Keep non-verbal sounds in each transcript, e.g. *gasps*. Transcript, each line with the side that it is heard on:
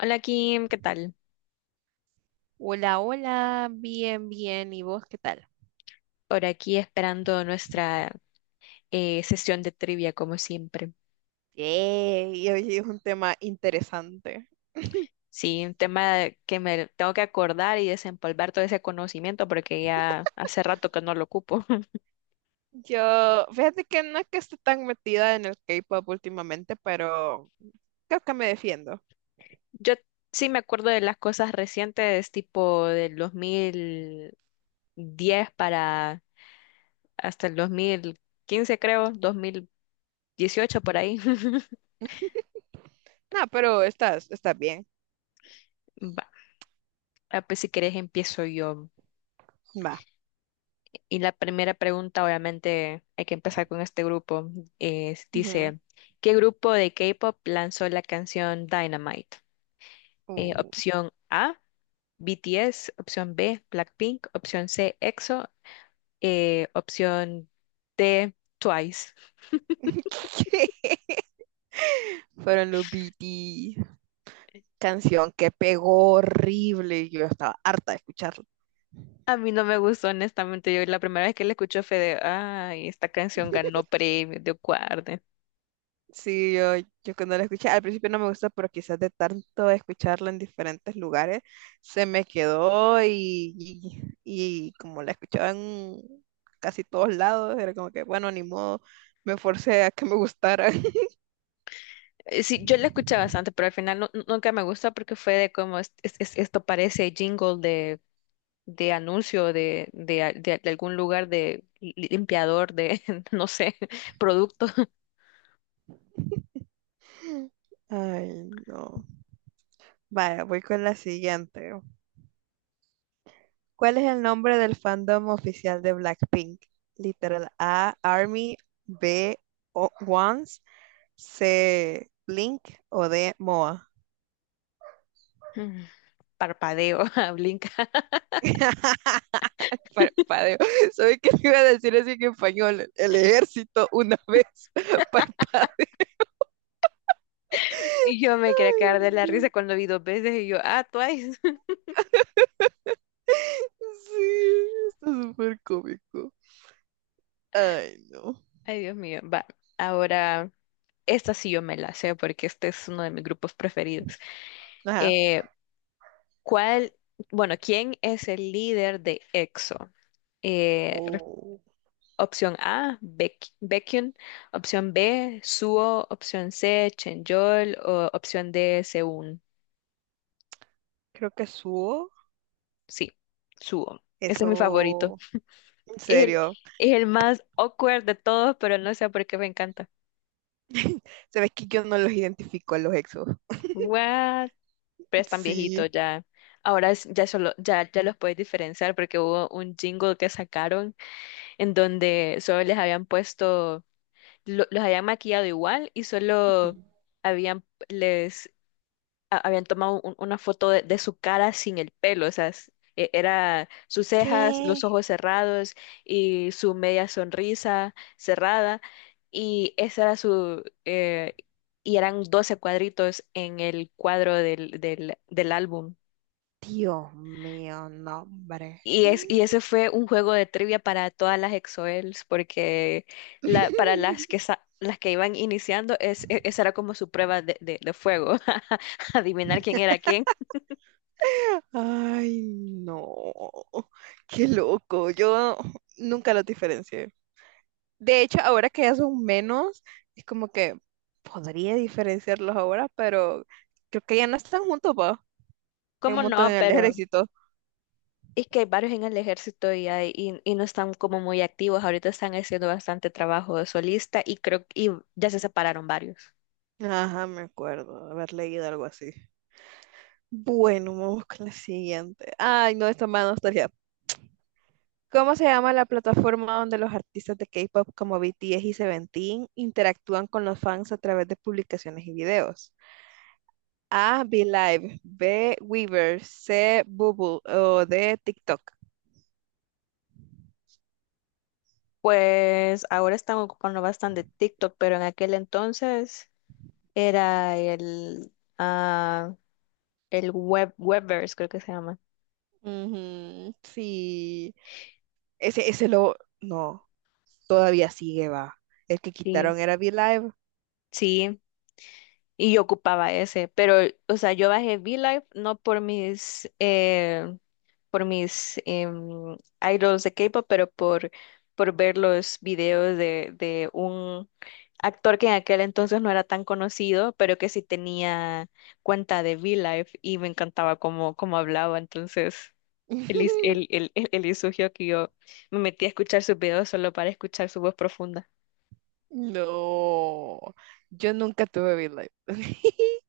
left: Hola Kim, ¿qué tal?
right: Hola, hola, bien, bien. ¿Y vos qué tal?
left: Por aquí esperando nuestra sesión de trivia como siempre.
right: Yay, hoy es un tema interesante.
left: Sí, un tema que me tengo que acordar y desempolvar todo ese conocimiento porque ya hace rato que no lo ocupo. *laughs*
right: Yo, fíjate que no es que esté tan metida en el K-pop últimamente, pero creo que me defiendo.
left: Yo sí me acuerdo de las cosas recientes, tipo del 2010 para hasta el 2015 creo, 2018 por ahí. *laughs*
right: No, pero estás bien.
left: Va, ah, pues si querés empiezo yo.
right: Va.
left: Y la primera pregunta, obviamente, hay que empezar con este grupo.
right: Ujú.
left: Dice, ¿qué grupo de K-pop lanzó la canción Dynamite?
right: Uh,
left: Opción A, BTS, opción B, Blackpink, opción C, EXO, opción D, Twice.
right: *laughs* Fueron los BT. Canción que pegó horrible. Yo estaba harta de escucharla.
left: A mí no me gustó, honestamente. Yo la primera vez que la escuché fue de, ay, esta canción ganó premio de Guarde.
right: Sí, yo cuando la escuché, al principio no me gusta, pero quizás de tanto escucharla en diferentes lugares, se me quedó y como la escuchaba en casi todos lados, era como que, bueno, ni modo, me forcé a que me gustara. *laughs*
left: Sí, yo la escuché bastante, pero al final nunca me gustó porque fue de como: Esto parece jingle de anuncio de algún lugar de limpiador de, *laughs* no sé, producto".
right: Ay, no. Vaya, voy con la siguiente. ¿Cuál es el nombre del fandom oficial de Blackpink? Literal A, Army; B, O- Once; C, Blink; o D, MOA.
left: Mm. Parpadeo, *laughs* ah, blinca.
right: *laughs* Parpadeo. ¿Sabes *laughs* qué te iba a decir así en español? El ejército una vez *laughs* parpadeo.
left: Y yo me quería
right: Ay,
left: quedar de la risa
right: no.
left: cuando vi dos veces y yo, ah, twice. *laughs*
right: Sí, está súper cómico. Ay, no.
left: Ay, Dios mío, va. Ahora, esta sí yo me la sé porque este es uno de mis grupos preferidos.
right: Ajá.
left: Eh, ¿Cuál, bueno, quién es el líder de EXO? Eh,
right: Oh,
left: Opción A, Baekhyun. Opción B, Suho. Opción C, Chenyeol. O opción D, Seun.
right: creo que subo.
left: Sí, Suho. Ese es mi favorito.
right: Eso, en
left: Es el,
right: serio.
left: es el más awkward de todos, pero no sé por qué me encanta.
right: *laughs* Sabes que yo no los identifico a los exos.
left: What? Pero están
right: Sí.
left: viejitos ya. Ahora ya solo, ya los puedes diferenciar porque hubo un jingle que sacaron en donde solo les habían puesto, los habían maquillado igual y
right: Ujú.
left: solo habían les habían tomado una foto de su cara sin el pelo, o sea, era sus cejas, los
right: ¿Qué?
left: ojos cerrados y su media sonrisa cerrada, y esa era su, y eran 12 cuadritos en el cuadro del álbum.
right: Dios mío, nombre.
left: Y ese fue un juego de trivia para todas las EXO-Ls, porque la, para las que,
right: *laughs*
left: las que iban iniciando, esa era como su prueba de fuego, *laughs* adivinar quién era quién.
right: Ay, no, qué loco. Yo nunca los diferencié. De hecho, ahora que ya son menos, es como que podría diferenciarlos ahora, pero creo que ya no están juntos, pa, en un
left: ¿Cómo
right: montón
left: no?
right: de
left: Pero
right: ejército.
left: es que hay varios en el ejército y no están como muy activos. Ahorita están haciendo bastante trabajo de solista y creo y ya se separaron varios.
right: Ajá, me acuerdo haber leído algo así. Bueno, vamos con la siguiente. Ay, no, esta más nostalgia. ¿Cómo se llama la plataforma donde los artistas de K-pop como BTS y Seventeen interactúan con los fans a través de publicaciones y videos? A, Be Live; B, Weaver; C, Bubble; o D, TikTok.
left: Pues ahora están ocupando bastante TikTok, pero en aquel entonces era el, ah, el Webverse, creo que se llama.
right: Ujú, sí. Ese lo. No, todavía sigue, va. El que
left: Sí.
right: quitaron era Be Live.
left: Sí, y yo ocupaba ese, pero, o sea, yo bajé V-Live no por mis idols de K-pop, pero por, ver los videos de un actor que en aquel entonces no era tan conocido, pero que sí tenía cuenta de V-Live y me encantaba cómo hablaba. Entonces, él, is- él,
right: *laughs*
left: él, él, él exigió que yo me metí a escuchar sus videos solo para escuchar su voz profunda.
right: No, yo nunca tuve BitLife. *laughs*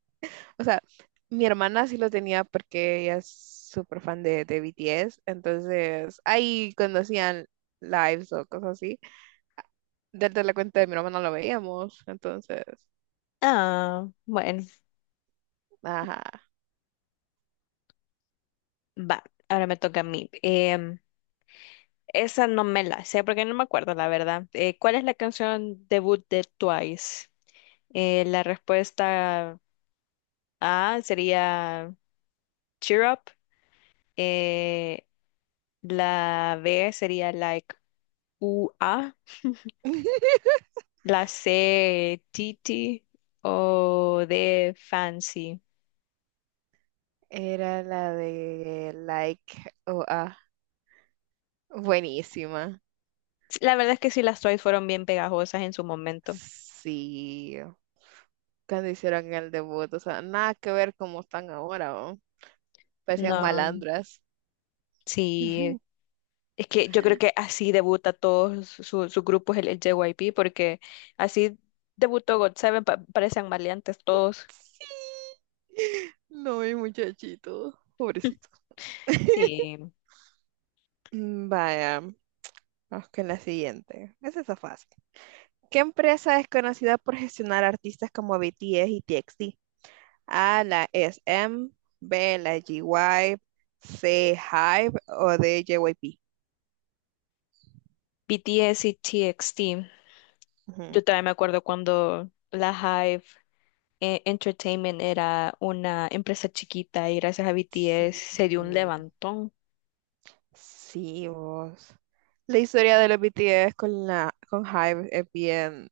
right: O sea, mi hermana sí lo tenía porque ella es súper fan de BTS, entonces ahí conocían lives o cosas así. Desde la cuenta de mi hermana lo veíamos, entonces,
left: Ah, bueno,
right: ajá.
left: va, ahora me toca a mí. Esa no me la sé porque no me acuerdo, la verdad. ¿Cuál es la canción debut de Twice? La respuesta A sería Cheer Up. Eh, la B sería Like U A, *laughs*
right: *laughs*
left: la C, Titi o de Fancy.
right: Era la de Like o ah, buenísima.
left: La verdad es que sí, las Twice fueron bien pegajosas en su momento.
right: Sí, cuando hicieron el debut, o sea, nada que ver como están ahora, ¿o? Parecían
left: No,
right: malandras.
left: sí,
right: *laughs*
left: es que yo creo que así debuta todos sus grupos el JYP, porque así debutó God Seven, parecen maleantes todos.
right: *laughs* Sí. No, mi muchachito. Pobrecito.
left: *laughs*
right: *laughs*
left: Sí,
right: Vaya, vamos con la siguiente. Esa está fácil. ¿Qué empresa es conocida por gestionar artistas como BTS y TXT? A, la SM; B, la GY; C, Hype; o D, JYP.
left: BTS y TXT.
right: Ujú.
left: Yo también me acuerdo cuando la Hive Entertainment era una empresa chiquita y gracias a
right: Sí.
left: BTS se dio un levantón.
right: Sí, vos. La historia de los BTS con la con Hype es bien,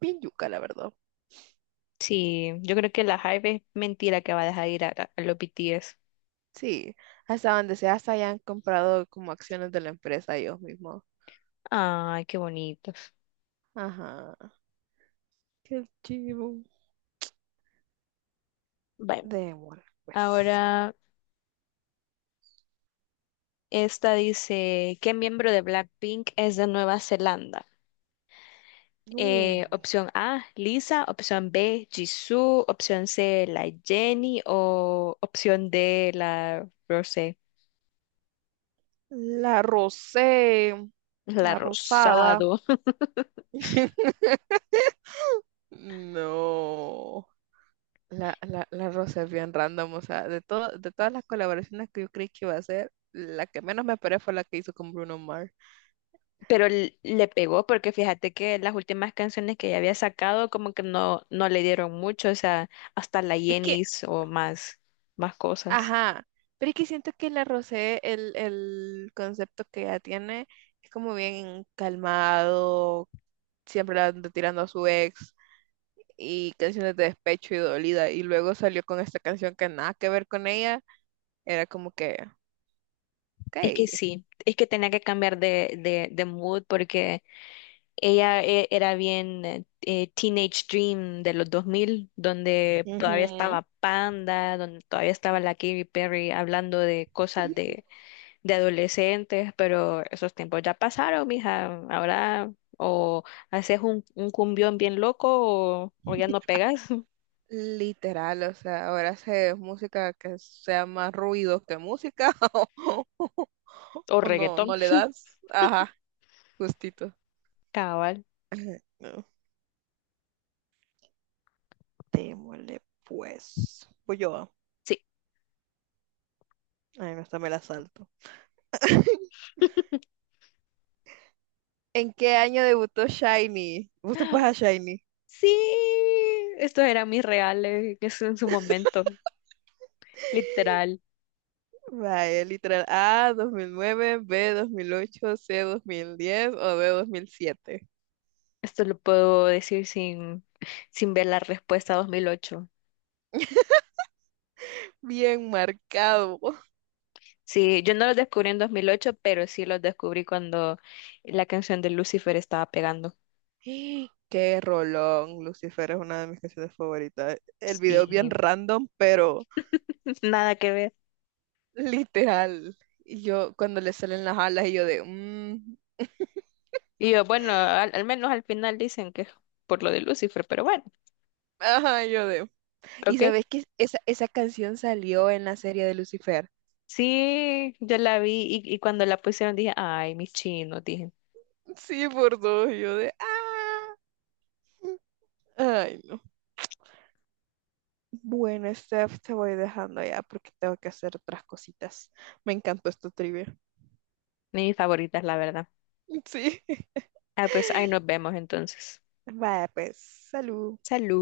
right: bien yuca, la verdad.
left: Sí, yo creo que la Hive es mentira que va a dejar ir a los BTS.
right: Sí, hasta donde sea, hasta ya han comprado como acciones de la empresa ellos mismos.
left: Ay, qué bonitos.
right: Ajá, qué chivo.
left: Bueno,
right: Démosle, pues.
left: ahora. Esta dice: ¿qué miembro de Blackpink es de Nueva Zelanda?
right: No.
left: Opción A, Lisa, opción B, Jisoo, opción C, la Jennie o opción D, la Rosé,
right: La rosé,
left: la
right: la rosada.
left: Rosado.
right: *laughs* No. La rosa es bien random, o sea, de todo, de todas las colaboraciones que yo creí que iba a hacer, la que menos me esperé fue la que hizo con Bruno Mars.
left: *laughs* Pero le pegó porque fíjate que las últimas canciones que ella había sacado como que no, no le dieron mucho, o sea, hasta la
right: Es que
left: Jennie o más, más cosas.
right: ajá, pero es que siento que la rosé, el concepto que ella tiene es como bien calmado, siempre la anda tirando a su ex y canciones de despecho y dolida. Y luego salió con esta canción que nada que ver con ella, era como que, ok,
left: Es que sí, es que tenía que cambiar de mood porque ella era bien Teenage Dream de los 2000, donde todavía
right: ujú,
left: estaba Panda, donde todavía estaba la Katy Perry hablando de cosas de adolescentes, pero esos tiempos ya pasaron, mija. Ahora o haces un cumbión bien loco o ya no pegas,
right: literal, o sea, ahora hace música que sea más ruido que música *laughs*
left: *laughs* o
right: o no,
left: reggaetón,
right: no le das, ajá, justito.
left: cabal.
right: No. Démosle pues, voy yo.
left: Sí.
right: Ay, no, esta me la salto. *laughs*
left: *laughs*
right: ¿En qué año debutó Shiny? ¿Vos te pones a Shiny?
left: Sí, estos eran mis reales en su momento, literal.
right: Vaya, literal. A, 2009; B, 2008; C, 2010; o D, 2007.
left: Esto lo puedo decir sin ver la respuesta 2008.
right: Bien marcado.
left: Sí, yo no los descubrí en 2008 pero sí los descubrí cuando la canción de Lucifer estaba pegando.
right: *gasps* *laughs* Qué rolón. Lucifer es una de mis canciones favoritas. El video bien
left: Sí,
right: random, pero
left: *laughs* nada que ver.
right: literal. Y yo, cuando le salen las alas, y yo de... mm,
left: Y yo, bueno, al menos al final dicen que es por lo de Lucifer, pero bueno,
right: ajá, yo de... Y
left: ok.
right: sabes que esa canción salió en la serie de Lucifer.
left: Sí, yo la vi y cuando la pusieron dije, ay, mis chinos, dije,
right: Sí, por dos. Y yo de, ah. Ay, no. Bueno, Steph, te voy dejando ya porque tengo que hacer otras cositas. Me encantó esta trivia.
left: mis favoritas, la verdad.
right: Sí. *laughs*
left: Ah, pues ahí nos vemos entonces.
right: Vaya, pues, salud.
left: Salud.